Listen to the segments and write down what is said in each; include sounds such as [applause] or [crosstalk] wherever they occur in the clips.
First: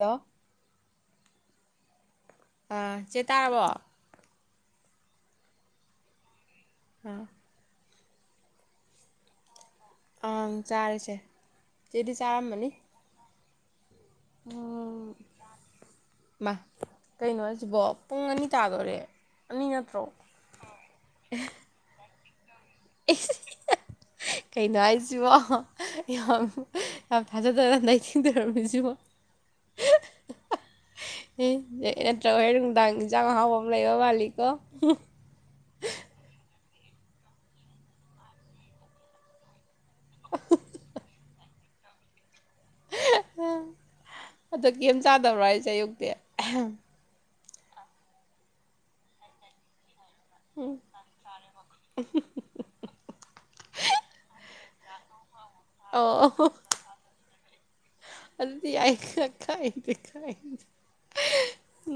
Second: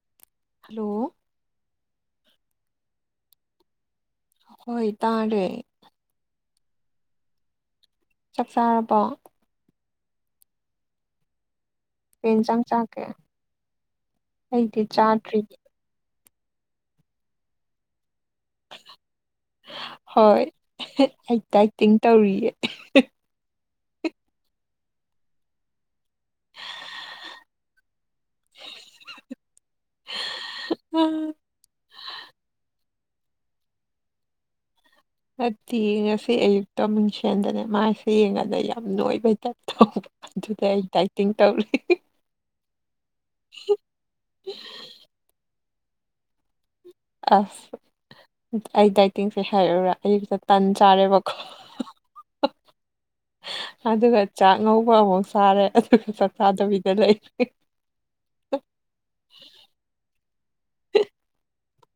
ꯂꯣ hello ꯑꯥ ꯆꯦ ꯇꯥꯔꯕꯣ ꯍꯣꯏ ꯇꯥꯔꯦ ꯑꯥ ꯆꯥꯛ ꯆꯥꯔꯕꯣ ꯑꯪ ꯆꯥꯔꯦ ꯆꯦ ꯀꯩ ꯢꯟꯖꯥꯡ ꯆꯒꯦ ꯑꯩꯗꯤ ꯎꯝ ꯆꯥꯗ꯭ꯔꯤꯌꯦ ꯃꯥ ꯀꯩꯅꯣ ꯍꯥꯢꯁꯤꯕꯣ ꯄꯨꯡ ꯑꯅꯤ ꯇꯥꯗꯣꯔꯦ ꯑꯅꯤ ꯅꯠꯇ꯭ꯔꯣ ꯇꯤꯡ ꯇꯧꯔꯤꯌꯦ ꯀꯩꯅꯣ ꯍꯥꯏꯁꯤꯕꯣ ꯌꯥꯝ ꯌꯥꯝ ꯊꯥꯖꯥꯗꯅ ꯗꯥꯏꯇꯤꯡ ꯇꯧꯔꯝꯃꯤꯁꯤꯕꯣ ꯅꯠꯇ꯭ꯔꯒ ꯍꯣꯏ ꯅꯨꯡꯗꯥꯡ ꯌꯦꯟꯁꯥꯡ ꯑꯍꯥꯎꯕ ꯑꯃ ꯂꯩꯕ ꯃꯥꯜꯂꯤꯀꯣ ꯅꯠꯇꯤꯌꯦꯉꯁꯤ ꯑꯌꯨꯛꯇ ꯃꯨꯟꯁꯦꯟꯗꯅꯦ ꯃꯥꯏꯁꯦ ꯌꯦꯡꯒꯥꯟꯗ ꯌꯥꯝ ꯅꯣꯏꯕꯩꯇ ꯇꯧꯕ ꯑꯗꯨꯗ ꯑꯩ ꯗꯥꯏꯇꯤꯡ ꯇꯧꯔꯤ ꯑꯗꯣ ꯀꯦꯝ ꯆꯥꯗꯕ꯭ꯔꯣ ꯑꯩꯁꯦ ꯑꯌꯨꯛꯇꯤ ꯑꯁ ꯑꯩ ꯗꯥꯏꯇꯤꯡꯁꯦ ꯍꯥꯏꯔꯛꯎꯔꯥ ꯑꯩꯌꯨ ꯆ ꯇꯟ ꯆꯥꯔꯦꯕꯈꯣ ꯑꯗꯨꯒ ꯆꯥꯛ ꯉꯧꯕ ꯑꯃꯨꯛ ꯆꯥꯔꯦ ꯑꯗꯨ ꯆꯥꯛ ꯑꯣ ꯆꯥꯗꯕꯤꯗ ꯂꯩꯔꯤ ꯑꯗꯨꯗꯤ ꯑꯥꯏ ꯀꯥꯏꯗꯩ ꯀꯥꯏꯗꯩ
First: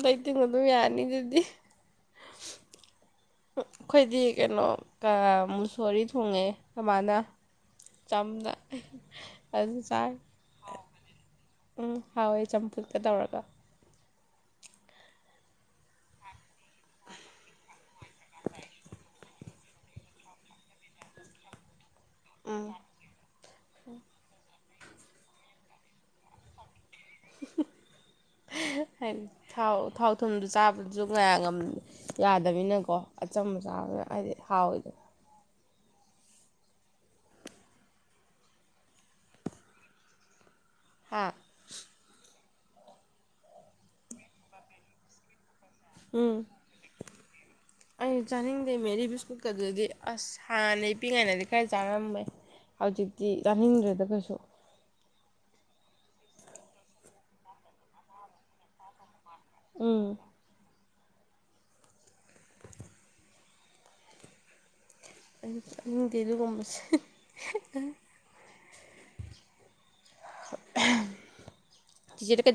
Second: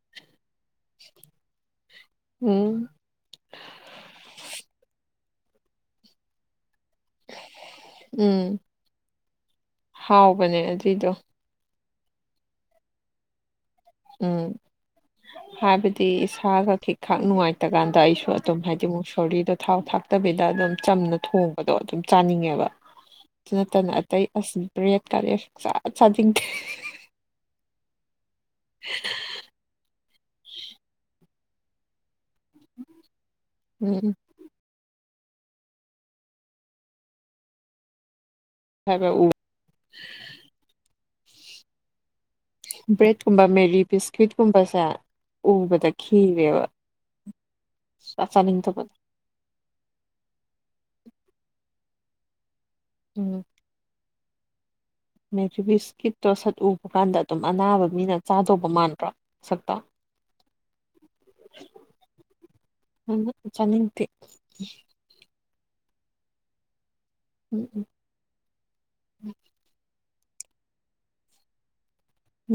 ꯗꯥꯏꯇꯤꯡ ꯑꯗꯨꯝ ꯌꯥꯅꯤ ꯑꯗꯨꯗꯤ ꯎꯝ ꯑꯩꯈꯣꯏꯗꯤ ꯀꯩꯅꯣ ꯃꯨꯁꯣꯔꯤ ꯊꯣꯡꯉꯦ ꯈꯣꯏꯃꯅ ꯎꯝ ꯆꯝꯅ ꯆꯥꯔꯦ ꯍꯥꯎꯕꯅꯦ ꯑꯗꯨꯏꯗꯣ ꯎꯝ ꯍꯥꯎꯋꯦ ꯆꯝꯐꯨꯠꯀ ꯇꯧꯔꯒ ꯎꯝ ꯍꯥꯏꯕ ꯍꯥꯏꯗꯤ ꯏꯁꯥꯒ ꯈꯤꯛꯈꯥꯛ ꯅꯨꯡꯉꯥꯏꯇ ꯀꯥꯟꯗ ꯑꯩꯁꯨ ꯑꯗꯨꯝ ꯍꯥꯏꯗꯤ ꯃꯨꯛ ꯁꯣꯔꯤꯗꯣ ꯊꯥꯎ ꯊꯥꯛ ꯅꯠꯇꯕꯤꯗ ꯑꯗꯨꯝ ꯆꯝꯅ ꯊꯣꯡꯕꯗꯣ ꯑꯗꯨꯝ ꯎꯝ ꯆꯥꯅꯤꯡꯉꯦꯕ ꯑꯗꯨ ꯅꯠꯇꯅ ꯑꯇꯩ ꯑ ꯕꯦꯠ ꯀꯥꯂꯔ ꯁꯁꯥꯠ ꯆꯥꯗꯤꯡꯈ ꯍꯥꯏ ꯊꯥꯎ ꯊꯥꯎ ꯊꯨꯝꯗꯨ ꯆꯥꯕꯗꯨꯁꯨ ꯉꯌꯥ ꯉꯝ ꯌꯥꯗꯅꯤꯅꯀꯣ ꯑꯆꯝꯕ ꯆꯥꯕꯗꯅ ꯎꯝ ꯍꯥꯏꯗꯤ ꯍꯥꯎꯋꯗ ꯍꯥꯏꯕ ꯎ ꯍꯥꯥ ꯕ꯭ꯔꯦꯠꯀꯨꯝꯕ ꯃꯦꯔꯤ ꯕꯤꯁꯀꯤꯨꯠꯀꯨꯝꯕꯁꯦ ꯎꯕꯗ ꯎꯝ ꯈꯤꯔꯦꯕꯥ ꯆꯥꯅꯤꯡꯗꯕꯗꯣ ꯑꯗꯨꯗꯤ ꯑꯁ ꯍꯥꯟꯅ ꯏ ꯄꯤꯛꯉꯥꯏꯅꯗꯤ ꯈꯔ ꯆꯥꯔꯝꯃꯦ ꯍꯧꯖꯤꯛꯇꯤ ꯌꯆꯥꯅꯤꯡꯗ꯭ꯔꯦꯗ ꯀꯩꯁꯨ ꯃꯦꯕꯤꯁꯀꯤꯠꯇꯣ ꯁꯠ ꯎꯕ ꯀꯥꯟꯗ ꯑꯗꯨꯝ ꯑꯅꯥꯕ ꯃꯤꯅ ꯆꯥꯗꯧꯕ ꯃꯥꯟꯗ꯭ꯔꯣ ꯁꯛꯇꯣ ꯎꯝ ꯎꯝ ꯆꯥꯅꯤꯡꯗꯦ ꯑꯩꯁꯨ ꯆꯥꯅꯤꯡꯗꯦ ꯑꯗꯨꯒꯨꯝꯕꯁꯦ [inaudible] ꯎꯝ ꯎꯝ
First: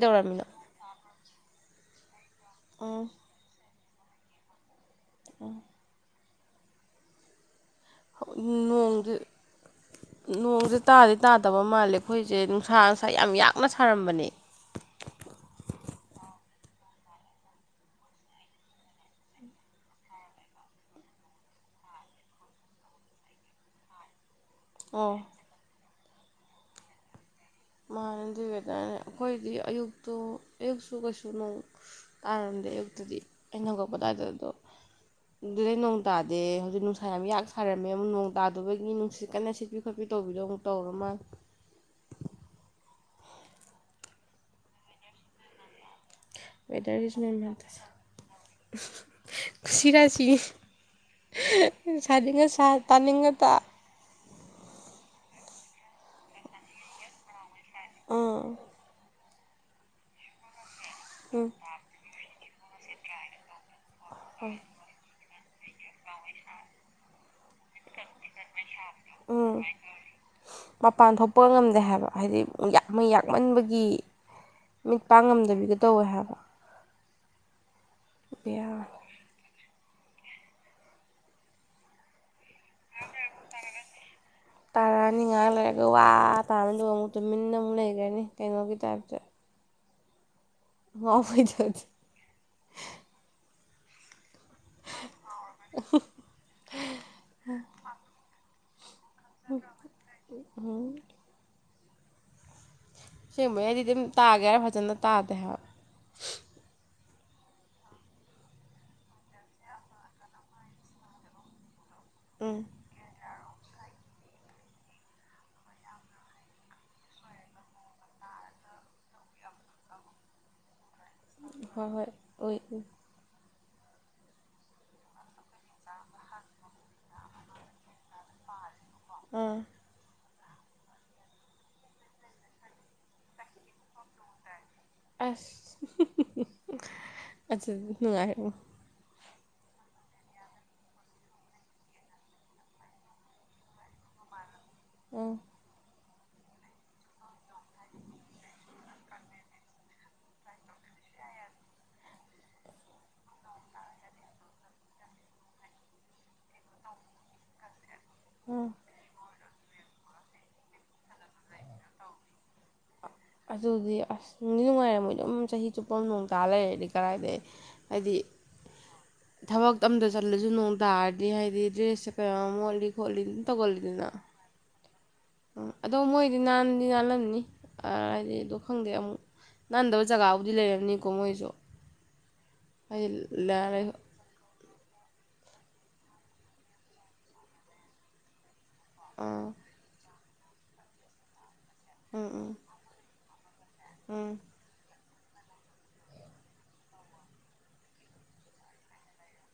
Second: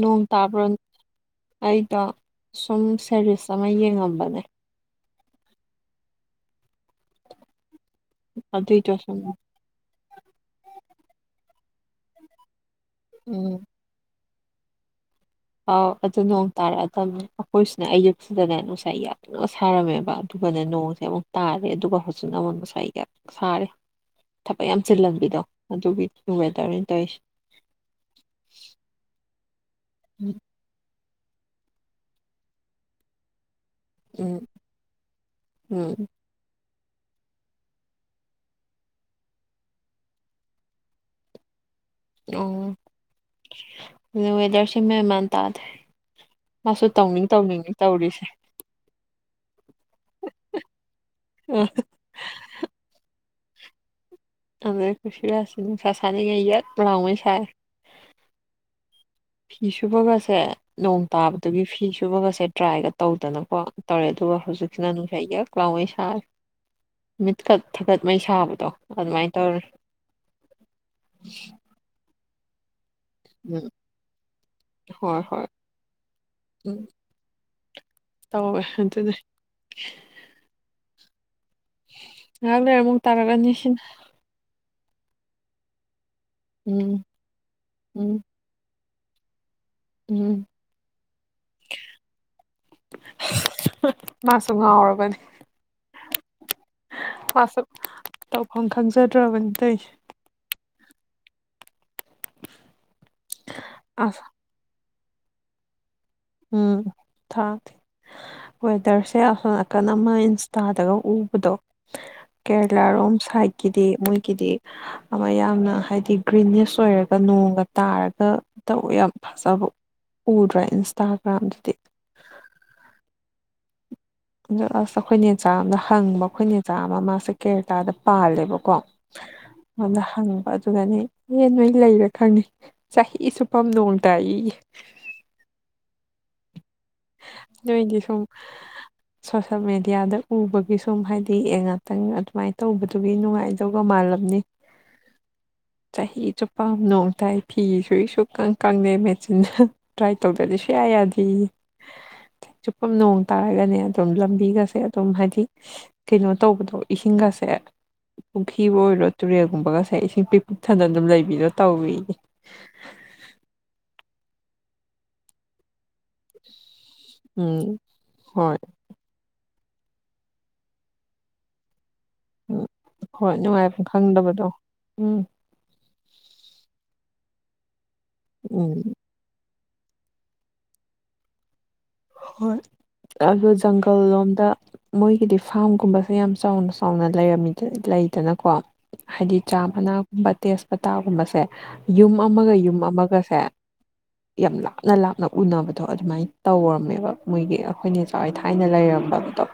ꯅꯣꯡ ꯇꯥꯕꯣ ꯑꯩꯗꯣ ꯁꯨꯝ ꯎꯝ ꯁꯦꯔꯤꯁ ꯑꯃ ꯌꯦꯡꯉꯝꯕꯅꯦ ꯑ ꯑꯗꯨꯏꯗꯣ ꯅꯣꯡꯁ ꯁꯨꯝ ꯅꯣꯡꯁꯦ ꯇꯥꯗꯤ ꯇꯥꯗꯕ ꯃꯥꯜꯂꯦ ꯑꯩꯈꯣꯏꯁꯦ ꯅꯨꯡꯁꯥ ꯅꯨꯡꯁꯥ ꯉꯥ ꯌꯥꯝ ꯎꯝ ꯌꯥꯛꯅ ꯁꯥꯔꯝꯕꯅꯤ ꯑꯥꯎ ꯑꯗꯨ ꯅꯣꯡ ꯇꯥꯔꯛꯑꯗꯕꯅꯤ ꯑꯩꯈꯣꯏꯁꯤꯅ ꯑꯌꯨꯛꯁꯤꯗꯅꯦ ꯅꯨꯡꯁꯥꯏ ꯌꯥꯗꯅ ꯁꯥꯔꯝꯃꯦꯕ ꯑꯗꯨꯒꯅ ꯅꯣꯡ ꯑꯃꯨꯛ ꯇꯥꯔꯦ ꯑꯗꯨꯒ ꯍꯧꯖꯤꯅ ꯑꯃꯨꯛ ꯉꯁꯥꯏꯒ ꯁꯥꯔꯦ ꯊꯕꯛ ꯌꯥꯝ ꯑꯣ ꯆꯤꯜꯍꯟꯕꯤꯗꯣ ꯑꯗꯨꯒꯤ ꯋꯦꯗꯔꯅꯤ ꯇꯧꯔꯤꯁꯦ ꯃꯥꯅꯦ ꯑꯗꯨꯏ ꯋꯦꯗꯔ ꯑꯩꯈꯣꯏꯗꯤ ꯑꯌꯨꯛꯇꯨ ꯎꯝ ꯑꯌꯨꯛꯁꯨ ꯀꯩꯁꯨ ꯅꯣꯡ ꯇꯥꯔꯝꯗꯦ ꯑꯌꯨꯛꯇꯨꯗꯤ ꯑꯩꯅꯒ ꯗꯗꯣ ꯑꯗꯨꯗꯩ ꯎꯝ ꯅꯣꯡ ꯇꯗ ꯑꯗ ꯍꯧꯖꯤꯛ ꯅꯨꯡꯁꯥ ꯌꯥꯝ ꯌꯥꯛ ꯁꯥꯔꯝꯃꯦ ꯑꯃꯨꯛ ꯅꯣꯡ ꯇꯥꯗꯕꯒꯤ ꯅꯨꯡꯁꯤꯠ ꯀꯟꯅ ꯁꯤꯠꯄꯤ ꯈꯣꯠꯄꯤ ꯇꯧꯕꯤꯗꯣ ꯑꯃꯨꯛ ꯇꯧꯔꯨ ꯃꯥꯜ ꯑꯣꯦꯗꯔꯁꯤꯞ ꯃꯦꯃꯥꯟ ꯇꯗ ꯃꯥꯁꯨ ꯇꯧꯅꯤꯡ ꯇꯧꯅꯤꯡꯉꯤ ꯇꯧꯔꯤꯁꯦ ꯈꯁꯤ ꯔꯁꯤ ꯊꯅꯤꯡꯉꯊ ꯇꯥꯅꯤꯡꯉꯇ ꯑꯗꯨ ꯈꯁꯤꯁ ꯅꯨꯅꯨꯡꯁꯥ ꯁꯅꯒꯤ ꯏ ꯂꯥꯎꯑꯣ ꯁꯥꯏꯦ ꯎꯝ ꯐꯤ ꯁꯨꯕꯒꯁꯦ ꯅꯣꯡ ꯎꯝ ꯇꯥꯕꯗꯨꯒꯤ ꯐꯤ ꯁꯨꯕꯒꯁꯦ ꯇ꯭ꯔꯥꯏꯒ ꯇꯧꯗꯅꯀꯣ ꯇꯧꯔꯦ ꯑꯗꯨꯒ ꯍꯧꯖꯤꯛ ꯅꯥꯅ ꯁ ꯀꯂꯋꯦ ꯁꯥ ꯃꯤꯠꯀꯠ ꯊꯀꯠ ꯃꯩ ꯁꯥꯕꯗꯣ ꯑꯗꯨꯃꯥꯏꯅ ꯎꯝ ꯇꯧꯔꯦ ꯃꯄꯥꯟ ꯊꯣꯛꯄ ꯉꯝꯗꯦ ꯍꯥꯏꯕ ꯍꯥꯏꯗꯤ ꯃꯩ ꯎꯝ ꯌꯥꯛꯃꯟꯕꯒꯤ ꯃꯤꯠ ꯄꯥꯡ ꯉꯝꯗꯕꯤꯒ ꯇꯧꯋꯦ ꯍꯥꯏꯕ ꯎ ꯇꯧꯋꯦ ꯕꯦꯔꯥꯅꯤ ꯑꯗꯨꯗꯤ ꯉꯥꯏꯍꯥꯛ ꯂꯩꯔ ꯑꯃꯨꯛ ꯇꯥꯔꯛꯂꯅꯤ ꯁꯤꯅ ꯇꯥꯔꯛꯑꯅꯤ ꯉꯥꯏꯍꯥꯛ ꯂꯩꯔꯒ ꯋꯥ ꯇꯥꯔꯅꯤ ꯑꯗꯨꯒ ꯎꯝ ꯑꯃꯨꯛ ꯇꯨꯃꯤꯟꯅ ꯑꯃꯨꯛ ꯎꯝ ꯂꯩꯈ꯭ꯔꯅꯤ ꯀꯩꯅꯣꯒꯤ ꯇꯥꯏꯞꯇ ꯎꯝ ꯋꯥ ꯐꯣꯏ ꯆꯦ ꯃꯥꯁꯨ ꯉꯥꯎꯔꯕꯅꯤ ꯑꯁ ꯇꯧꯐꯝ ꯈꯪꯖꯗ꯭ꯔꯕꯅꯤꯇꯩ ꯎꯝ ꯁꯦꯡꯕ ꯌꯥꯗꯤ ꯑꯗꯨꯝ ꯑꯁ ꯇꯥꯒꯦ ꯍꯥꯏꯔ ꯐꯖꯅ ꯇꯥꯗꯦ ꯍꯥꯏꯕ ꯎꯝ ꯊꯥ ꯊ ꯋꯦꯗꯔꯁꯦ ꯑꯁꯣ ꯅꯥꯀꯟ ꯑꯃ ꯏꯟꯁꯇꯥꯗꯒ ꯎꯕꯗꯣ ꯎꯝ ꯀꯦꯔꯂꯥꯔꯣꯝ ꯁꯥꯏꯠꯀꯤꯗꯤ ꯃꯣꯏꯒꯤꯗꯤ ꯑꯃ ꯌꯥꯝꯅ ꯍꯥꯏꯗꯤ ꯒ꯭ꯔꯤꯅꯦꯁ ꯑꯣꯏꯔꯒ ꯅꯣꯡꯒ ꯇꯥꯔꯒ ꯇꯧ ꯌꯥꯝ ꯍꯁꯕ ꯄꯨꯨꯔꯗ꯭ꯔ ꯏꯟꯁꯇꯥ ꯍꯣꯏ ꯍꯣꯏ ꯑꯣꯏ ꯎ ꯑꯗ ꯑꯁ ꯑꯩꯈꯣꯏ ꯅꯦꯆꯥ ꯑꯃꯅ ꯍꯪꯕ ꯑꯩꯈꯣꯏ ꯅꯆꯥ ꯑꯃ ꯃꯥꯁꯦ ꯀꯦꯔꯂꯥꯗ ꯄꯥꯜꯂꯦꯕꯀꯣ ꯑꯥ ꯍꯗ ꯍꯪ ꯑꯗꯨꯅꯦ ꯑꯦ ꯅꯣꯏ ꯂꯩꯔꯦ ꯈꯪꯅꯤ ꯆꯍꯤ ꯁꯨꯞꯐꯝ ꯅꯣꯡ ꯇꯥꯏꯏꯌꯦ ꯑꯁ ꯑꯗꯨ ꯅꯣꯏꯗꯤ ꯁꯨꯝ ꯅꯨꯡꯉꯥꯏ ꯁꯣꯁꯦꯜ ꯃꯦꯗꯤꯌꯥꯗ ꯎꯕꯒꯤ ꯁꯨꯝ ꯍꯥꯏꯗꯤ ꯌꯦ ꯉꯥꯛꯇꯪ ꯑꯗꯨꯃꯥꯏꯅ ꯇꯧꯕꯗꯨꯒꯤ ꯅꯨꯡꯉꯥꯏꯗꯒ ꯃꯥꯜꯂ ꯑꯥ ꯆꯍꯤ ꯆꯨꯞꯄꯝꯅꯣꯡ ꯇꯥꯏ ꯐꯤ ꯁ ꯁꯨꯀꯪ ꯀꯪꯗꯦ ꯃꯦꯆꯤꯟꯅ ꯇ꯭ꯔꯥꯏ ꯇꯧꯗ꯭ꯔꯗꯤ ꯁꯌꯥꯏ ꯌꯥꯗꯦ ꯆꯨꯞꯄ ꯅꯣꯡ ꯇꯥꯔꯒꯅꯦ ꯑꯗꯨꯝ ꯂꯝꯕꯤꯒꯁꯦ ꯑꯗꯨꯝ ꯍꯥꯏꯗꯤ ꯀꯩꯅꯣ ꯇꯧꯕꯗꯣ ꯏꯁꯤꯡꯒꯁꯦ ꯑꯥ ꯄꯨ꯭ꯔꯤꯕꯨ ꯑꯣꯏꯔꯣ ꯇꯨꯔꯦꯜꯒꯨꯝꯕꯒꯁꯦ ꯏꯁꯤꯡ ꯄꯤꯛ ꯏꯊꯗ ꯑꯗꯨꯝ ꯂꯩꯕꯤꯗꯣ ꯇꯧꯋ ꯑꯗꯨꯗꯤ ꯑꯁ ꯅꯨꯡꯗꯤ ꯅꯨꯡꯉꯥꯏꯔꯝꯃꯣꯏ ꯑꯗꯨꯝ ꯆꯍꯤ ꯆꯨꯞꯄ ꯑꯃ ꯅꯣꯡ ꯇꯥ ꯂꯩꯔꯦꯗꯒꯤ ꯀꯗꯥꯏꯗꯩ ꯎꯝ ꯍꯥꯏꯗꯤ ꯍꯣꯏ ꯊꯕꯛ ꯑꯝꯇ ꯆꯠꯂꯁꯨ ꯅꯣꯡ ꯇꯥꯔꯗꯤ ꯍꯥꯏꯗꯤ ꯗ꯭ꯔꯦꯁꯁꯦ ꯀꯌꯥꯝ ꯎꯝ ꯃꯣꯠꯂꯤ ꯈꯣꯠꯂꯤ ꯍꯣꯏ ꯑꯗꯨꯝ ꯅꯨꯡꯉꯥꯏꯐꯝ ꯈꯪꯗꯕꯗꯣ ꯎꯝ ꯎꯝ ꯑꯗꯣ ꯃꯣꯏꯗꯤ ꯅꯥꯟꯗꯤ ꯅꯥꯜꯂꯝꯅꯤ ꯍꯥꯏꯗꯤ ꯑꯗꯨ ꯎꯝ ꯈꯪꯗꯦ ꯑꯃꯨꯛ ꯅꯥꯟꯗꯕ ꯖꯒꯥꯕꯨꯗꯤ ꯂꯩꯔꯝꯅꯤꯀꯣ ꯃꯣꯏꯁꯨ ꯍꯣꯏ ꯍꯥꯏꯗꯤ ꯑꯗꯨ ꯂꯩ ꯖꯪꯒꯜ ꯂꯣꯝꯗ ꯃꯣꯏꯒꯤꯗꯤ ꯐꯥꯔꯝꯒꯨꯝꯕꯁꯦ ꯌꯥꯝ ꯆꯥꯎꯅ ꯆꯥꯎꯅ ꯂꯩꯔꯝꯃꯤ ꯂꯩꯗꯅꯀꯣ ꯍꯥꯏꯗꯤ ꯑꯥ ꯆꯥ ꯃꯅꯥꯒꯨꯝꯕ ꯇꯦꯖꯄꯇꯥꯒꯨꯝꯕꯁꯦ ꯌꯨꯝ ꯎꯝ ꯎꯝ ꯑꯃꯒ ꯌꯨꯝ ꯑꯃꯒꯁꯦ ꯎꯝ ꯌꯥꯝ ꯂꯥꯞ ꯅ ꯂꯥꯞꯅ ꯎꯅꯕꯗꯣ ꯑꯗꯨꯃꯥꯏꯅ ꯇꯧꯔꯝꯃꯦꯕ ꯃꯣꯏꯒꯤ ꯑꯩꯈꯣꯏꯅꯋꯥꯏ ꯊꯥꯏꯅ ꯂꯩꯔꯝꯕꯗꯣ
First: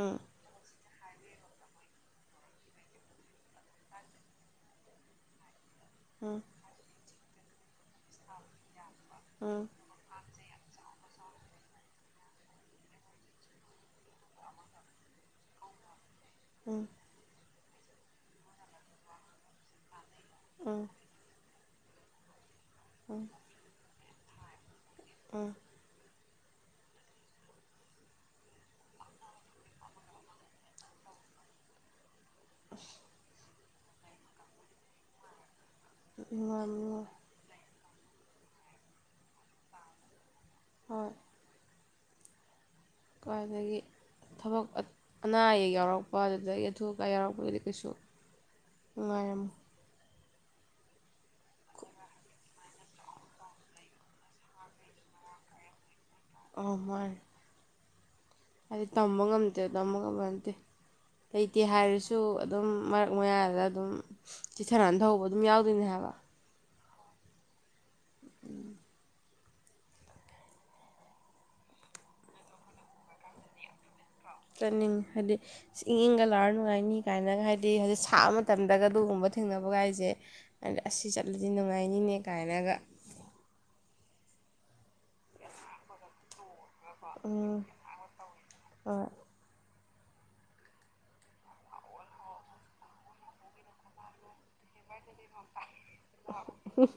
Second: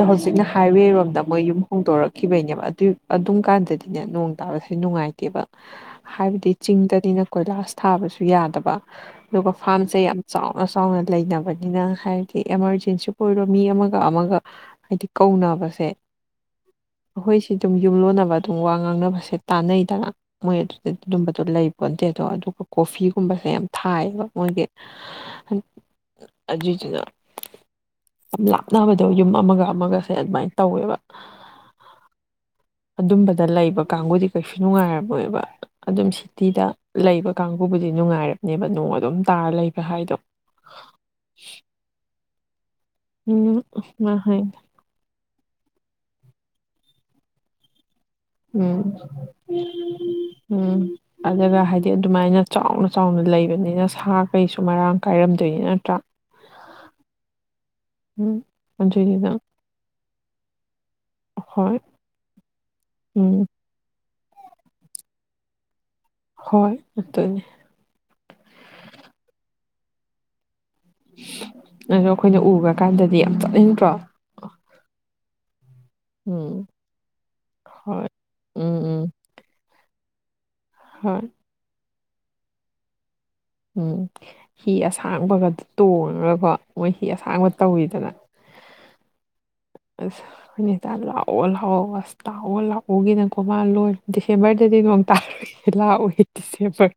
ꯑꯣ ꯍꯧꯖꯤꯛ ꯍꯥꯏꯋꯦꯔꯣꯝꯗ ꯃꯣꯏ ꯌꯨꯝ ꯍꯣꯡꯗꯣꯔꯛꯈꯤꯕꯩꯅꯦꯕ ꯑꯗꯨ ꯑꯗꯨꯝ ꯀꯥꯟꯗꯗꯤꯅꯦ ꯅꯣꯡ ꯇꯥꯕꯁꯨ ꯅꯨꯡꯉꯥꯏꯇꯦꯕ ꯎꯝ ꯍꯥꯏꯕꯗꯤ ꯆꯤꯡꯗꯅꯤꯅ ꯀꯣꯏꯂꯥꯁ ꯊꯥꯕꯁꯨ ꯌꯥꯗꯕ ꯑꯗꯨꯒ ꯎꯝ ꯐꯥꯔꯝꯁꯦ ꯌꯥꯝ ꯆꯥꯎꯅ ꯆꯥꯎꯅ ꯂꯩꯅꯕꯅꯤꯅ ꯍꯥꯏꯕꯗꯤ ꯑꯦꯃꯥꯔꯖꯦꯟꯁꯤꯕꯨ ꯑꯣꯏꯔꯣ ꯃꯤ ꯑꯃ ꯑꯃꯒ ꯑꯃꯒ ꯍꯥꯏꯗꯤ ꯀꯧꯅꯕꯁꯦ ꯎꯝ ꯎꯝ ꯑꯩꯈꯣꯏꯁꯤ ꯑꯗꯨꯝ ꯌꯨꯝꯂꯣꯟꯅꯕ ꯑꯗꯨꯝ ꯋꯥ ꯉꯥꯡꯅꯕꯁꯦ ꯇꯥꯟꯅꯩꯗꯅ ꯃꯣꯏ ꯑꯗꯨꯗ ꯑꯗꯨꯝꯕꯗꯣ ꯂꯩꯕꯣꯟꯗꯦ ꯑꯗꯣ ꯑꯗꯨꯒ ꯎꯝ ꯀꯣꯐꯤꯒꯨꯝꯕꯁꯦ ꯌꯥꯝ ꯊꯥꯏꯌꯦꯕ ꯃꯣꯏꯒꯤ ꯎꯝ ꯑꯗꯨꯢꯖꯤꯅ ꯌꯥꯝ ꯂꯥꯞꯅꯕꯗꯣ ꯌꯨꯝ ꯑꯃꯒ ꯑꯃꯒꯁꯦ ꯑꯗꯨꯃꯥꯏꯅ ꯇꯧꯋꯦꯕ ꯑꯗꯨꯝꯕꯗ ꯂꯩꯕ ꯀꯥꯡꯕꯨꯗꯤ ꯀꯩꯁꯨ ꯅꯨꯡꯉꯥꯏꯔꯝꯃꯣꯏꯕ ꯑꯗꯨꯝ ꯁꯤꯇꯤꯗ ꯅꯨꯡꯉꯥꯏ ꯅꯨꯡꯉꯥꯏ ꯂꯩꯕ ꯀꯥꯡꯕꯨꯕꯨꯗꯤ ꯅꯨꯡꯉꯥꯏꯔꯝꯕꯅꯦꯕ ꯅꯣꯡ ꯑꯗꯨꯝ ꯇꯥꯔ ꯂꯩꯒ ꯍꯥꯏꯗꯣ ꯍꯣꯏ [unintelligible] ꯎꯝ ꯀꯥꯢꯗꯒꯤ ꯃꯥ ꯍꯥꯏ ꯊꯕꯛ ꯑꯅꯥ ꯑꯌꯦꯛ ꯌꯥꯎꯔꯛꯄ ꯑꯗꯨꯗꯒꯤ ꯑꯊꯨ ꯑꯀꯥꯏ ꯌꯥꯎꯔꯛꯄꯗꯗꯤ ꯀꯩꯁꯨ ꯎꯝ ꯎꯝ ꯅꯨꯡꯉꯥꯏꯔꯝꯃꯣꯏ [unintelligible] ꯑꯗꯨꯒ ꯍꯥꯏꯗꯤ ꯑꯗꯨꯃꯥꯏꯅ ꯆꯥꯎꯅ ꯆꯥꯎꯅ ꯂꯩꯕꯅꯤꯅ ꯁꯥ ꯀꯩꯁꯨ ꯃꯔꯥꯡ ꯀꯥꯏꯔꯝꯗꯣꯏꯅꯤ ꯅꯠꯇ꯭ꯔꯥ ꯑꯥꯎ ꯃꯥꯟꯅꯦ ꯎꯝ ꯍꯥꯏꯗꯤ ꯇꯝꯕ ꯑꯗꯨꯏꯗꯨꯅ ꯉꯝꯗꯦꯗ ꯇꯝꯕ ꯉꯝꯕ ꯅꯠꯇꯦ ꯂꯩꯇꯦ ꯍꯣꯏ ꯍꯥꯏꯔꯁꯨ ꯑꯗꯨꯝ ꯃꯔꯛ ꯎꯝ ꯃꯌꯥꯗ ꯑꯗꯨꯝ ꯆꯤꯊ ꯅꯟꯊꯍꯧꯕ ꯑꯗꯨꯝ ꯌꯥꯎꯗꯣꯏꯅꯦ ꯍꯥꯏꯕ ꯍꯣꯏ ꯐꯇꯨꯅꯦ [inaudible] ꯑꯗꯣ ꯑꯩꯈꯣꯏꯅ ꯎꯒ꯭ꯔꯀꯥꯟꯗꯗꯤ ꯌꯥꯝ ꯆꯠꯅꯤꯡꯗ꯭ꯔꯣ ꯇꯅꯤꯡꯉꯤ ꯍꯥꯏꯗꯤ ꯏꯪ ꯏꯪꯒ ꯂꯥꯎꯔ ꯎꯝ ꯅꯨꯡꯉꯥꯏꯅꯤ ꯀꯥꯏꯅꯒ ꯍꯥꯏꯗꯤ ꯍꯧꯖꯤꯛ ꯍꯣꯏ ꯁꯥꯕ ꯎꯝ ꯃꯇꯝꯗꯒ ꯎꯝ ꯑꯗꯨꯒꯨꯝꯕ ꯊꯦꯡꯅꯕꯒꯥꯏꯁꯦ ꯑꯗ ꯑꯁꯤ ꯍꯣꯏ ꯆꯠꯂꯗꯤ ꯅꯨꯡꯉꯥꯏꯅꯤꯅꯦ ꯀꯥꯏꯅꯒ ꯎꯝ ꯍꯤ ꯑꯁꯥꯡꯕꯒ ꯇꯣꯡꯉꯒꯀꯣ ꯃꯣꯏ ꯍꯤ ꯑꯁꯥꯡꯕ ꯎꯝ ꯇꯧꯋꯤꯗꯅ ꯍꯣꯏ ꯑꯁ [unintelligible] ꯂꯥꯛꯑꯣ ꯂꯥꯛꯑꯣ ꯑꯁ ꯂꯥꯛꯑꯣ ꯂꯥꯛꯑꯣꯒꯤꯅꯀꯣ ꯃꯥ ꯂꯣꯏꯔ ꯗꯤꯁꯦꯝꯕꯔ ꯗꯤ ꯇꯥꯔꯒ ꯂꯥꯛ ꯑꯣꯏ ꯗꯤꯁꯦꯝꯕꯔ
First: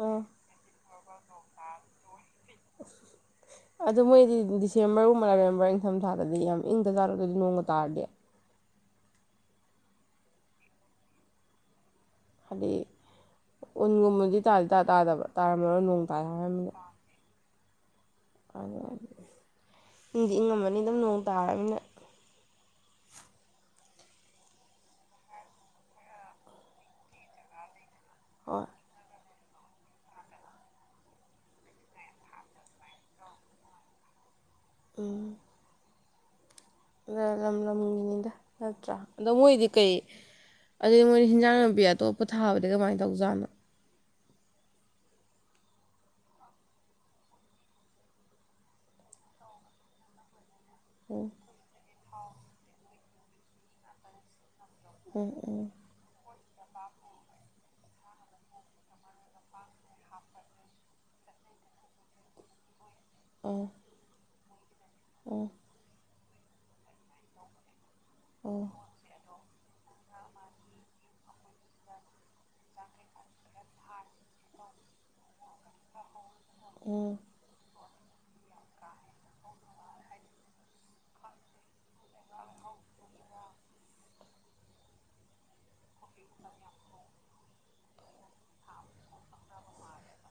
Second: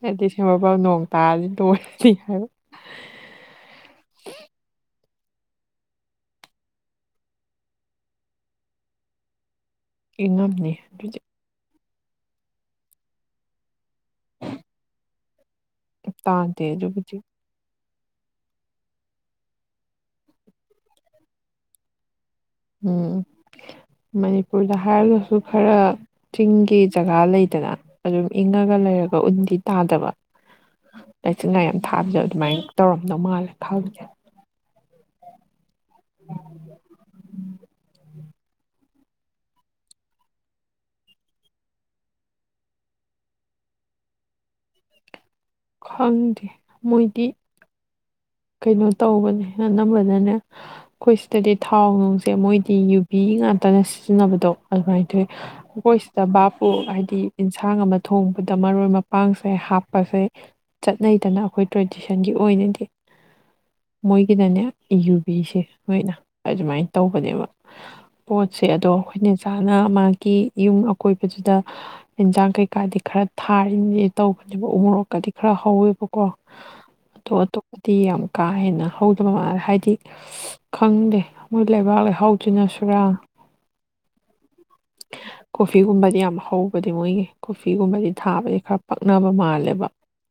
ꯍꯥꯏ ꯗꯤꯁꯦꯝꯕꯔ ꯐꯥꯎ ꯅꯣꯡ ꯇꯥꯔꯗꯤ ꯂꯣꯢꯔꯅꯤ ꯍꯥꯏꯕ ꯑꯗꯨ ꯃꯣꯏꯗꯤ ꯗꯤꯁꯦꯝꯕꯔꯒꯨꯝꯕ ꯅꯕꯦꯝꯕꯔ ꯏꯪꯊꯝꯊꯥꯗꯗꯤ ꯌꯥꯝ ꯏꯪꯇ ꯆꯥꯂꯣ ꯅꯣꯡꯒ ꯇꯥꯔꯗꯤ ꯏꯉꯝꯅꯦ ꯑꯗꯨꯗꯤ ꯍꯥꯏꯗꯤ ꯎꯟꯒꯨꯝꯕꯗꯤ ꯇꯥꯗꯤ ꯇꯥ ꯇꯥꯗꯕ ꯇꯥꯔꯝꯃꯔꯣꯏ ꯅꯣꯡ ꯇꯥꯏ ꯍꯥꯏꯔꯝꯃꯅꯤ [unintelligible] ꯑꯗꯨ ꯏꯪꯗꯤ ꯏꯪꯉꯝꯃꯅꯤ ꯑꯗꯨꯝ ꯅꯣꯡ ꯇꯥꯔꯕꯃꯤꯅ ꯎꯝ ꯃꯅꯤꯄꯨꯔꯗ ꯍꯥꯏꯔꯒꯁꯨ ꯈꯔ ꯆꯤꯡꯒꯤ ꯖꯒꯥ ꯂꯩꯗꯅ ꯑꯗꯨꯝ ꯍꯣꯏ ꯏꯪꯉꯒ ꯂꯩꯔꯒ ꯎꯟꯗꯤ ꯇꯥꯗꯕ ꯂꯥꯏꯆꯤꯟ ꯂꯥꯏ ꯌꯥꯝ ꯊꯥꯕꯗꯣ ꯑꯗꯨꯃꯥꯏꯅ ꯇꯧꯔꯝꯗꯧ ꯃꯥꯜꯂꯦ ꯈꯜꯕꯁꯦ ꯎꯝ ꯎꯝ ꯑꯗ ꯂꯝ ꯂꯝꯒꯤꯅꯤꯗ ꯅꯠꯇ꯭ꯔꯥ ꯑꯗꯣ ꯃꯣꯏꯗꯤ ꯀꯩ ꯑꯗꯩ ꯃꯣꯏꯅ ꯍꯤꯟꯖꯥꯡ ꯅꯥꯄꯤ ꯑꯇꯣꯞꯄ ꯊꯥꯕꯗꯤ ꯀꯃꯥꯏꯅ ꯇꯧꯖꯥꯠꯅꯣ ꯈꯪꯗꯦ ꯃꯣꯏꯗꯤ ꯀꯩꯅꯣ ꯇꯧꯕꯅꯦ ꯑꯅꯝꯕꯅꯅꯦ ꯑꯩꯈꯣꯏ ꯎꯝ ꯁꯤꯗꯗꯤ ꯊꯥꯎ ꯅꯨꯡꯁꯦ ꯃꯣꯏꯗꯤ ꯒꯤ ꯉꯥꯛꯇꯅ ꯁꯤꯖꯤꯟꯅꯕꯗꯣ ꯑꯗꯨꯃꯥꯏꯅ ꯇꯧꯋꯏ ꯎꯝ ꯎꯝ ꯑꯩꯈꯣꯏ ꯇꯕꯥꯄꯨ ꯍꯥꯏꯗꯤ ꯌꯦꯟꯁꯥꯡ ꯑꯃ ꯊꯣꯡꯕꯗ ꯃꯔꯣꯏ ꯃꯄꯥꯡꯁꯦ ꯍꯥꯞꯄꯁꯦ ꯆꯠ ꯅꯩꯗꯅ ꯑꯩꯈꯣꯏ ꯇ꯭ꯔꯦꯗꯤꯁꯟꯒꯤ ꯑꯣꯏꯅꯗꯤ ꯑꯣ ꯃꯣꯏꯒꯤꯅꯅꯦ ꯌꯨꯕꯤꯁꯦ ꯅꯣꯏꯅ ꯑꯗꯨꯃꯥꯏꯅ ꯇꯧꯕꯅꯦꯕ ꯄꯣꯠꯁꯦ ꯑꯥ ꯑꯗꯣ ꯑꯩꯈꯣꯏꯅ ꯆꯥꯅ ꯃꯥꯒꯤ ꯌꯨꯝ ꯑꯀꯣꯏꯕꯁꯤꯗ ꯏꯟꯁꯥꯡ ꯀꯩꯀꯥꯗꯤ ꯈꯔ ꯊꯥꯔꯤꯅꯤ ꯇꯧꯕꯅꯦꯕ ꯎ ꯃꯣꯔꯣꯛꯀꯗꯤ ꯈꯔ ꯍꯧꯋꯦꯕꯀꯣ ꯎꯝ ꯑꯇꯣꯞ ꯑꯇꯣꯞꯄꯗꯤ ꯌꯥꯝ ꯀꯥ ꯍꯦꯟꯅ ꯍꯧꯗꯕ ꯃꯥꯜꯂꯦ ꯍꯥꯏꯗꯤ ꯈꯪꯗꯦ ꯃꯣꯏ ꯂꯩꯕꯥꯛ ꯂꯩꯍꯥꯎ ꯇꯅ ꯁꯔꯥ [unintelligible] ꯀꯣꯐꯤꯒꯨꯝꯕꯗꯤ ꯌꯥꯝ ꯍꯧꯕꯗꯤ ꯃꯣꯏꯒꯤ ꯀꯣꯐꯤꯒꯨꯝꯕꯗꯤ ꯊꯥꯕꯁꯦ ꯈꯔ ꯄꯛꯅꯕ ꯃꯥꯜꯂꯦꯕ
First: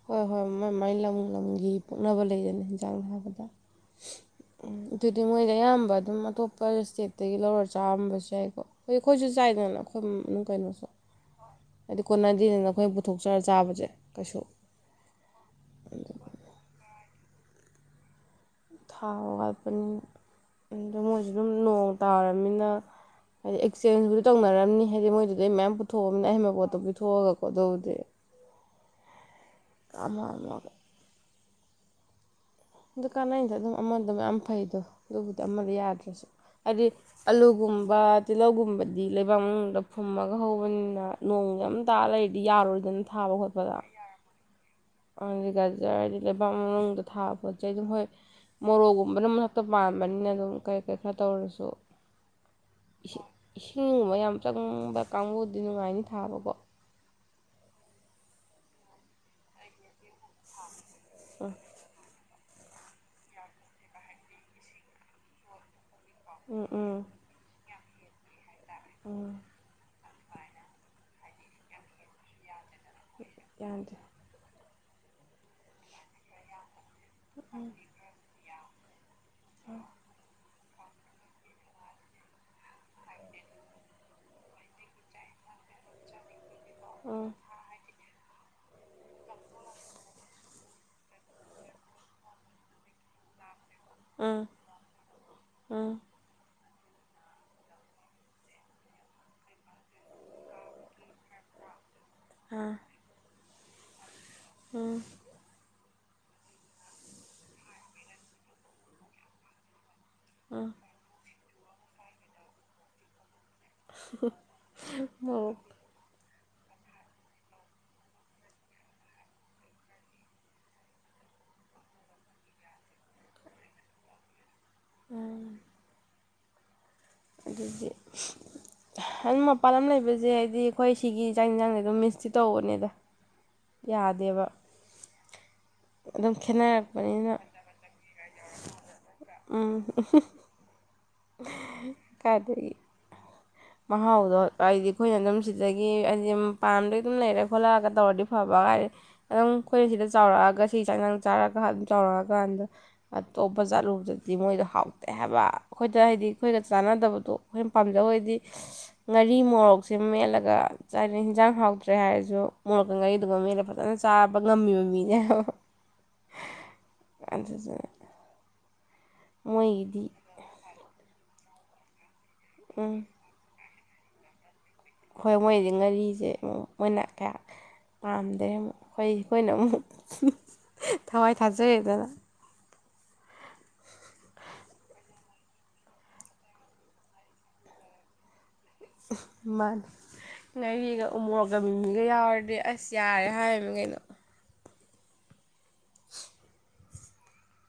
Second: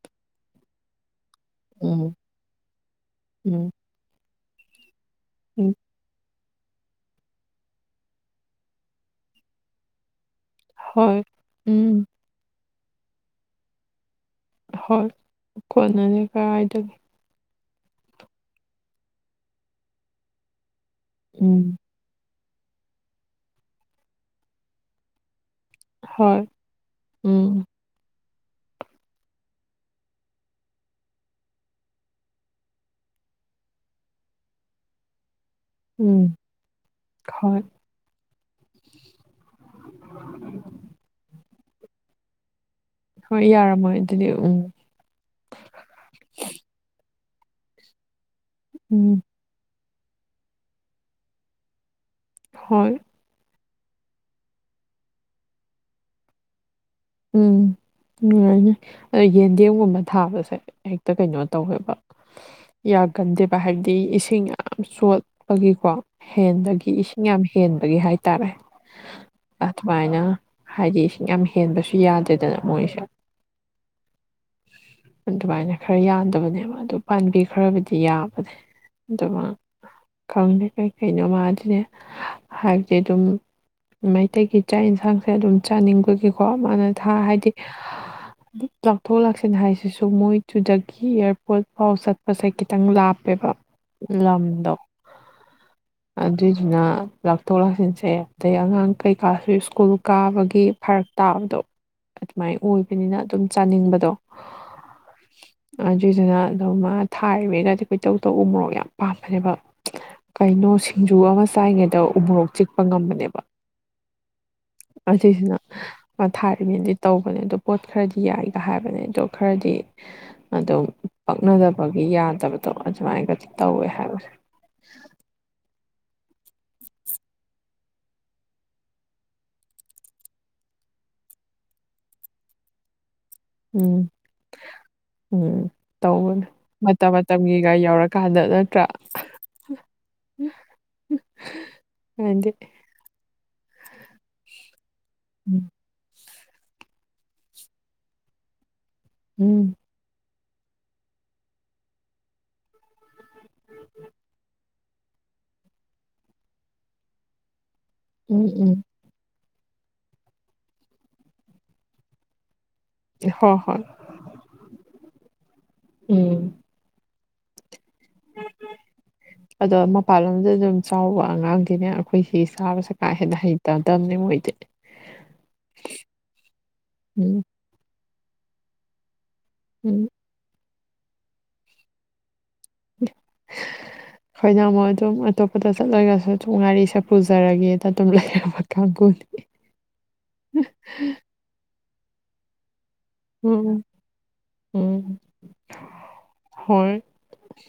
ꯍꯣꯏ ꯍꯣꯏ ꯃꯥꯏ ꯃꯥꯏ ꯂꯝ ꯂꯝꯒꯤ ꯎꯝ ꯄꯣꯛꯅꯕ ꯂꯩꯗꯅ ꯍꯟꯖꯥꯡ ꯅꯥꯕꯗ ꯎꯝ ꯎꯝ ꯑꯗꯨꯗꯤ ꯃꯣꯏꯗ ꯎꯝ ꯑꯌꯥꯝꯕ ꯑꯗꯨꯝ ꯑꯇꯣꯞꯄ ꯑꯄ ꯏꯁꯇꯦꯠꯇꯒꯤ ꯂꯧꯔ ꯆꯥꯔꯝꯕꯁꯨ ꯌꯥꯏꯀꯣ ꯑꯩꯈꯣꯏ ꯑꯩꯈꯣꯏꯁꯨ ꯆꯥꯏꯗꯅ ꯑꯩꯈꯣꯏ ꯀꯩꯅꯣꯁꯨ ꯍꯣꯏ ꯍꯥꯏꯗꯤ ꯎꯝ ꯀꯣꯟꯅꯗꯤꯅꯤꯅ ꯑꯩꯈꯣꯏꯅ ꯄꯨꯊꯣꯛꯆꯔ ꯆꯥꯕꯁꯦ ꯀꯩꯁꯨ ꯍꯣꯏ ꯀꯣꯟꯅꯅꯤ ꯀꯔꯥꯏꯗꯒꯦ ꯊꯥꯎꯒꯄꯅꯤ ꯑꯣ ꯃꯣꯏꯁꯨ ꯑꯗꯨꯝ ꯎꯝ ꯅꯣꯡ ꯇꯥꯔꯕꯅꯤꯅ ꯍꯥꯏꯗꯤ ꯑꯦꯛꯆꯦꯟꯖꯕꯨꯗꯤ ꯇꯧꯅꯔꯝꯅꯤ ꯍꯥꯏꯗꯤ ꯃꯣꯏꯗꯨꯗꯩ ꯃꯌꯥꯝ ꯊꯣꯛꯑꯕꯅ ꯍꯣꯏ ꯑꯍꯩꯕ ꯄꯣꯠꯇꯣ ꯄꯤ ꯊꯣꯛꯑꯒꯀꯣ ꯎꯝ ꯑꯗꯨꯕꯨꯗꯤ ꯑꯃ ꯑꯃꯒ ꯗꯨꯀꯥꯟ ꯑꯗ ꯑꯗꯨꯝ ꯑꯃ ꯑꯗꯨꯝ ꯌꯥꯝ ꯐꯩꯗꯣ ꯑꯗꯨꯕꯨꯗꯤ ꯑꯃꯗ ꯌꯥꯗ꯭ꯔꯁꯨ ꯎꯝ ꯍꯥꯏꯗꯤ ꯍꯣꯏ ꯑꯂꯨꯒꯨꯝꯕ ꯇꯤꯜꯍꯧꯒꯨꯝꯕꯗꯤ ꯂꯩꯕꯥꯛ ꯃꯅꯨꯡꯗ ꯐꯨꯝꯃꯒ ꯍꯧꯕꯅꯤꯅ ꯅꯣꯡ ꯑꯝ ꯇꯥꯔ ꯂꯩꯔꯗꯤ ꯌꯥꯔꯣꯏ ꯍꯣꯏ ꯌꯥꯔꯝꯃꯣꯏ ꯑꯗꯨꯗꯤ ꯎꯝ ꯒꯖꯔ ꯍꯥꯏꯗꯤ ꯂꯩꯕꯥꯛ ꯃꯅꯨꯡꯗ ꯊꯥꯕ ꯄꯣꯠ ꯆꯩ ꯑꯗꯨꯝ ꯍꯣꯏ ꯎꯝ ꯃꯣꯔꯣꯛꯒꯨꯝꯕꯅꯝ ꯇꯣ ꯄꯥꯝꯕꯅꯤꯅ ꯑꯗꯨꯝ ꯀꯩ ꯀꯩ ꯈꯔ ꯇꯧꯔꯁꯨ ꯍꯣꯏ ꯏꯁꯤꯡ ꯏꯁꯤꯡꯒꯨꯝꯕ ꯌꯥꯝ ꯆꯪꯕ ꯀꯥꯡꯕꯨꯗꯤ ꯅꯨꯡꯉꯥꯏꯅꯤ ꯊꯥꯕꯀꯣ ꯎꯝ ꯅꯨꯡꯉꯥꯏꯅꯦ ꯑꯗ ꯌꯦꯟꯗꯦꯝꯒꯨꯝꯕ ꯊꯥꯕꯁꯦ ꯍꯦꯛꯇ ꯀꯩꯅꯣ ꯇꯧꯋꯦꯕ꯫ ꯌꯥꯒꯟꯗꯦꯕ ꯍꯥꯏꯕꯗꯤ ꯏꯁꯤꯡ ꯌꯥꯝ ꯆꯣꯠꯄꯒꯤꯀꯣ ꯎꯝ ꯎꯝ ꯍꯦꯟꯕꯒꯤ ꯎꯝ ꯏꯁꯤꯡ ꯌꯥꯝ ꯍꯦꯟꯕꯒꯤ ꯍꯥꯏꯇꯥꯔꯦ꯫ ꯑꯣ꯫ ꯑꯗꯨꯃꯥꯏꯅ ꯍꯥꯏꯗꯤ ꯏꯁꯤꯡ ꯌꯥꯝ ꯍꯦꯟꯕꯁꯨ ꯌꯥꯗꯦꯗꯅ ꯃꯣꯏꯁꯦ ꯌꯥꯟꯗꯦ ꯑꯗꯨꯃꯥꯏꯅ ꯈꯔ ꯌꯥꯟꯗꯕꯅꯦꯕ ꯑꯗꯨ ꯄꯥꯟꯕꯤ ꯈꯔꯕꯨꯗꯤ ꯌꯥꯕꯅꯦ ꯗꯨꯕꯨ ꯈꯪꯗꯦꯑꯩ ꯀꯩꯅꯣ ꯃꯥꯗꯤꯅꯦ ꯍꯥꯏꯕꯗꯤ ꯑꯗꯨꯝ ꯃꯩꯇꯩꯒꯤ ꯆꯥꯛ ꯌꯦꯟꯁꯥꯡꯁꯦ ꯑꯗꯨꯝ ꯆꯥꯅꯤꯡꯕꯒꯤꯀꯣ ꯃꯥꯅ ꯊꯥ ꯎꯝ ꯍꯥꯏꯗꯤ ꯂꯧꯥꯎꯊꯣꯛ ꯂꯥꯛꯁꯤꯟ ꯍꯥꯏꯁꯤꯁꯨ ꯃꯣꯏꯗꯨꯗꯒꯤ ꯑꯦꯌꯥꯔꯄꯣꯔꯠ ꯐꯥꯎ ꯆꯠꯄꯁꯦ ꯈꯤꯇꯪ ꯂꯥꯞꯄꯦꯕ ꯎꯝ ꯏꯝꯗ ꯎꯝ ꯑꯗꯨꯏꯗꯨꯅ ꯂꯧꯊꯣꯛ ꯂꯥꯎꯁꯤꯟꯁꯦ ꯑꯗꯩ ꯑꯉꯥꯡ ꯀꯩꯀꯥꯁꯨ ꯁ꯭ꯀꯨꯜ ꯀꯥꯕꯒꯤ ꯐꯔꯛ ꯇꯥꯕꯗꯣ ꯑꯗꯨꯃꯥꯏꯅ ꯑꯥ ꯑꯣꯏꯕꯅꯤꯅ ꯑꯗꯨꯝ ꯆꯥꯅꯤꯡꯕꯗꯣ ꯎꯝ ꯑꯗꯨꯏꯗꯨꯅ ꯑꯗꯨꯝ ꯊꯥꯔꯤꯕꯒꯗꯤ ꯀꯣꯏ ꯇꯧ ꯇꯧ ꯎ ꯃꯣꯔꯣꯛ ꯌꯥꯝ ꯄꯥꯝꯕꯅꯦꯕ ꯎꯝ ꯀꯩꯅꯣ ꯁꯤꯡꯖꯨ ꯑꯃꯥ ꯆꯥꯏꯉꯩꯗ ꯎꯃꯣꯔꯣꯛ ꯆꯤꯛꯄ ꯉꯝꯕꯅꯦꯕ ꯑꯁꯤꯁꯤꯅ ꯃꯣꯔꯣꯛ ꯑꯣ ꯊꯥꯢꯅꯗꯤ ꯇꯧꯕꯅꯦ ꯑꯗꯣ ꯄꯣꯠ ꯈꯔꯗꯤ ꯌꯥꯏꯒ ꯍꯥꯏꯕꯅꯦ ꯑꯗꯣ ꯈꯔꯗꯤ ꯑꯗꯨꯝ ꯄꯛꯅꯗꯕꯒꯤ ꯌꯥꯗꯕꯗꯣ ꯑꯗꯨꯃꯥꯏꯅꯒ ꯇꯧꯋꯦ ꯍꯥꯏꯕꯅꯦ [unintelligible] ꯑꯗꯨꯗꯤ ꯍꯟ ꯃꯄꯥꯟ ꯂꯝ ꯂꯩꯕꯁꯦ ꯍꯥꯏꯗꯤ ꯑꯩꯈꯣꯏ ꯁꯤꯒꯤ ꯆꯥ ꯌꯦꯟꯖꯥꯡꯖꯦ ꯑꯗꯨꯝ ꯃꯤꯟꯁꯇꯤ ꯇꯧꯕꯅꯦꯗ꯫ ꯎꯝ ꯌꯥꯗꯦꯕ ꯎꯝ ꯑꯗꯨꯝ ꯇꯧꯕꯅꯦ ꯃꯇꯝ ꯈꯦꯠꯅꯔꯛꯄꯅꯤꯅ ꯃꯇꯝꯒꯤ ꯒꯥ ꯌꯧꯔꯀꯥꯟꯗ ꯅꯠꯇ꯭ꯔꯥ꯫ ꯎꯝ ꯍꯥꯏꯗꯤ ꯀꯥꯏꯗꯒꯤ ꯃꯍꯥꯎꯗꯣ ꯍꯥꯏꯗꯤ ꯑꯩꯈꯣꯏꯅ ꯑꯗꯨꯝ ꯎꯝ ꯁꯤꯗꯒꯤ ꯍꯥꯏ ꯃ ꯄꯥꯝꯗꯩ ꯑꯗꯨꯝ ꯂꯩꯔ ꯈꯣꯠꯂꯛꯑꯒ ꯇꯧꯔꯗꯤ ꯐꯕ ꯀꯥꯏꯔꯦ ꯑꯗꯨꯝ ꯎꯝ ꯑꯩꯈꯣꯏ ꯁꯤꯗ ꯆꯥꯎꯔꯛꯑꯒ ꯁꯤ ꯆꯥꯛ ꯍꯦꯟꯖꯥꯡ ꯆꯥꯔꯒ ꯑꯗꯨꯝ ꯆꯥꯎꯔꯛꯑꯀꯥꯟꯗ ꯑꯇꯣꯞꯄ ꯆꯥꯠꯂꯨꯕꯗꯗꯤ ꯃꯣꯏꯗꯣ ꯍꯥꯎꯇꯦ ꯍꯥꯕ꯫ ꯑꯩꯈꯣꯏꯗ ꯍꯥꯏꯗꯤ ꯑꯩꯈꯣꯏꯒ ꯆꯥꯟꯅꯗꯕꯗꯣ ꯑꯩꯈꯣꯏꯅ ꯄꯥꯝꯖꯧ ꯍꯥꯏꯗꯤ ꯎꯝ ꯎꯝ ꯉꯥꯔꯤ ꯃꯣꯔꯣꯛꯁꯦ ꯃꯦꯠꯂꯒ ꯆꯥꯏꯅ ꯍꯤꯟꯖꯥꯡ ꯍꯥꯎꯇ꯭ꯔꯦ ꯍꯥꯏꯔꯁꯨ ꯃꯣꯔꯣꯛꯀ ꯉꯥꯔꯤꯗꯨꯒ ꯍꯣꯏ ꯃꯦꯠꯂꯒ ꯍꯣꯏ ꯐꯖꯅ ꯇꯥꯕ ꯉꯝꯃꯤꯕ ꯃꯤꯅꯦ ꯍꯣ ꯍꯣ ꯎꯝ ꯑꯗꯨꯗꯣ- ꯇꯤꯠ ꯇꯤꯠ ꯑꯗꯣ ꯃꯄꯥꯜꯂꯣꯝꯗ ꯑꯗꯨꯝ ꯆꯥꯎꯕ ꯑꯉꯥꯡꯗꯤꯅꯦ ꯑꯩꯈꯣꯏ ꯁꯤ ꯁꯥꯕꯁꯦ ꯎꯝ ꯀꯥ ꯍꯦꯟꯅ ꯍꯩꯇꯗꯕꯅꯤ ꯃꯣꯏꯗꯤ ꯑꯩꯈꯣꯏ ꯃꯣꯏꯗꯤ ꯉꯥꯔꯤꯁꯦ ꯑꯃꯨꯛ ꯃꯣꯏꯅ ꯎꯝ ꯀꯌꯥ ꯄꯥꯝꯗ꯭ꯔꯦ ꯑꯃꯨꯛ ꯑꯩꯈꯣꯏ ꯑꯩꯈꯣꯏꯅ ꯑꯃꯨꯛ ꯎꯝ꯫ ꯊꯋꯥꯏ ꯊꯥꯖꯔꯦꯗꯅ [inaudible] ꯑꯩꯈꯣꯏꯅ ꯑꯃꯨꯛ ꯑꯗꯨꯝ ꯑꯇꯣꯞꯄꯗ ꯆꯠꯂꯒꯁꯨ ꯑꯗꯨꯝ ꯉꯥꯏꯔꯤꯁꯦ ꯄꯨꯖꯔꯒꯦꯗ ꯑꯗꯨꯝ ꯂꯩꯔꯕ ꯀꯥꯡꯕꯨꯅꯤ ꯎꯝ ꯉꯥꯏꯔꯤꯒ ꯎꯃꯣꯔꯛ [unintelligible] ꯎꯝ ꯎꯝ ꯍꯣꯏ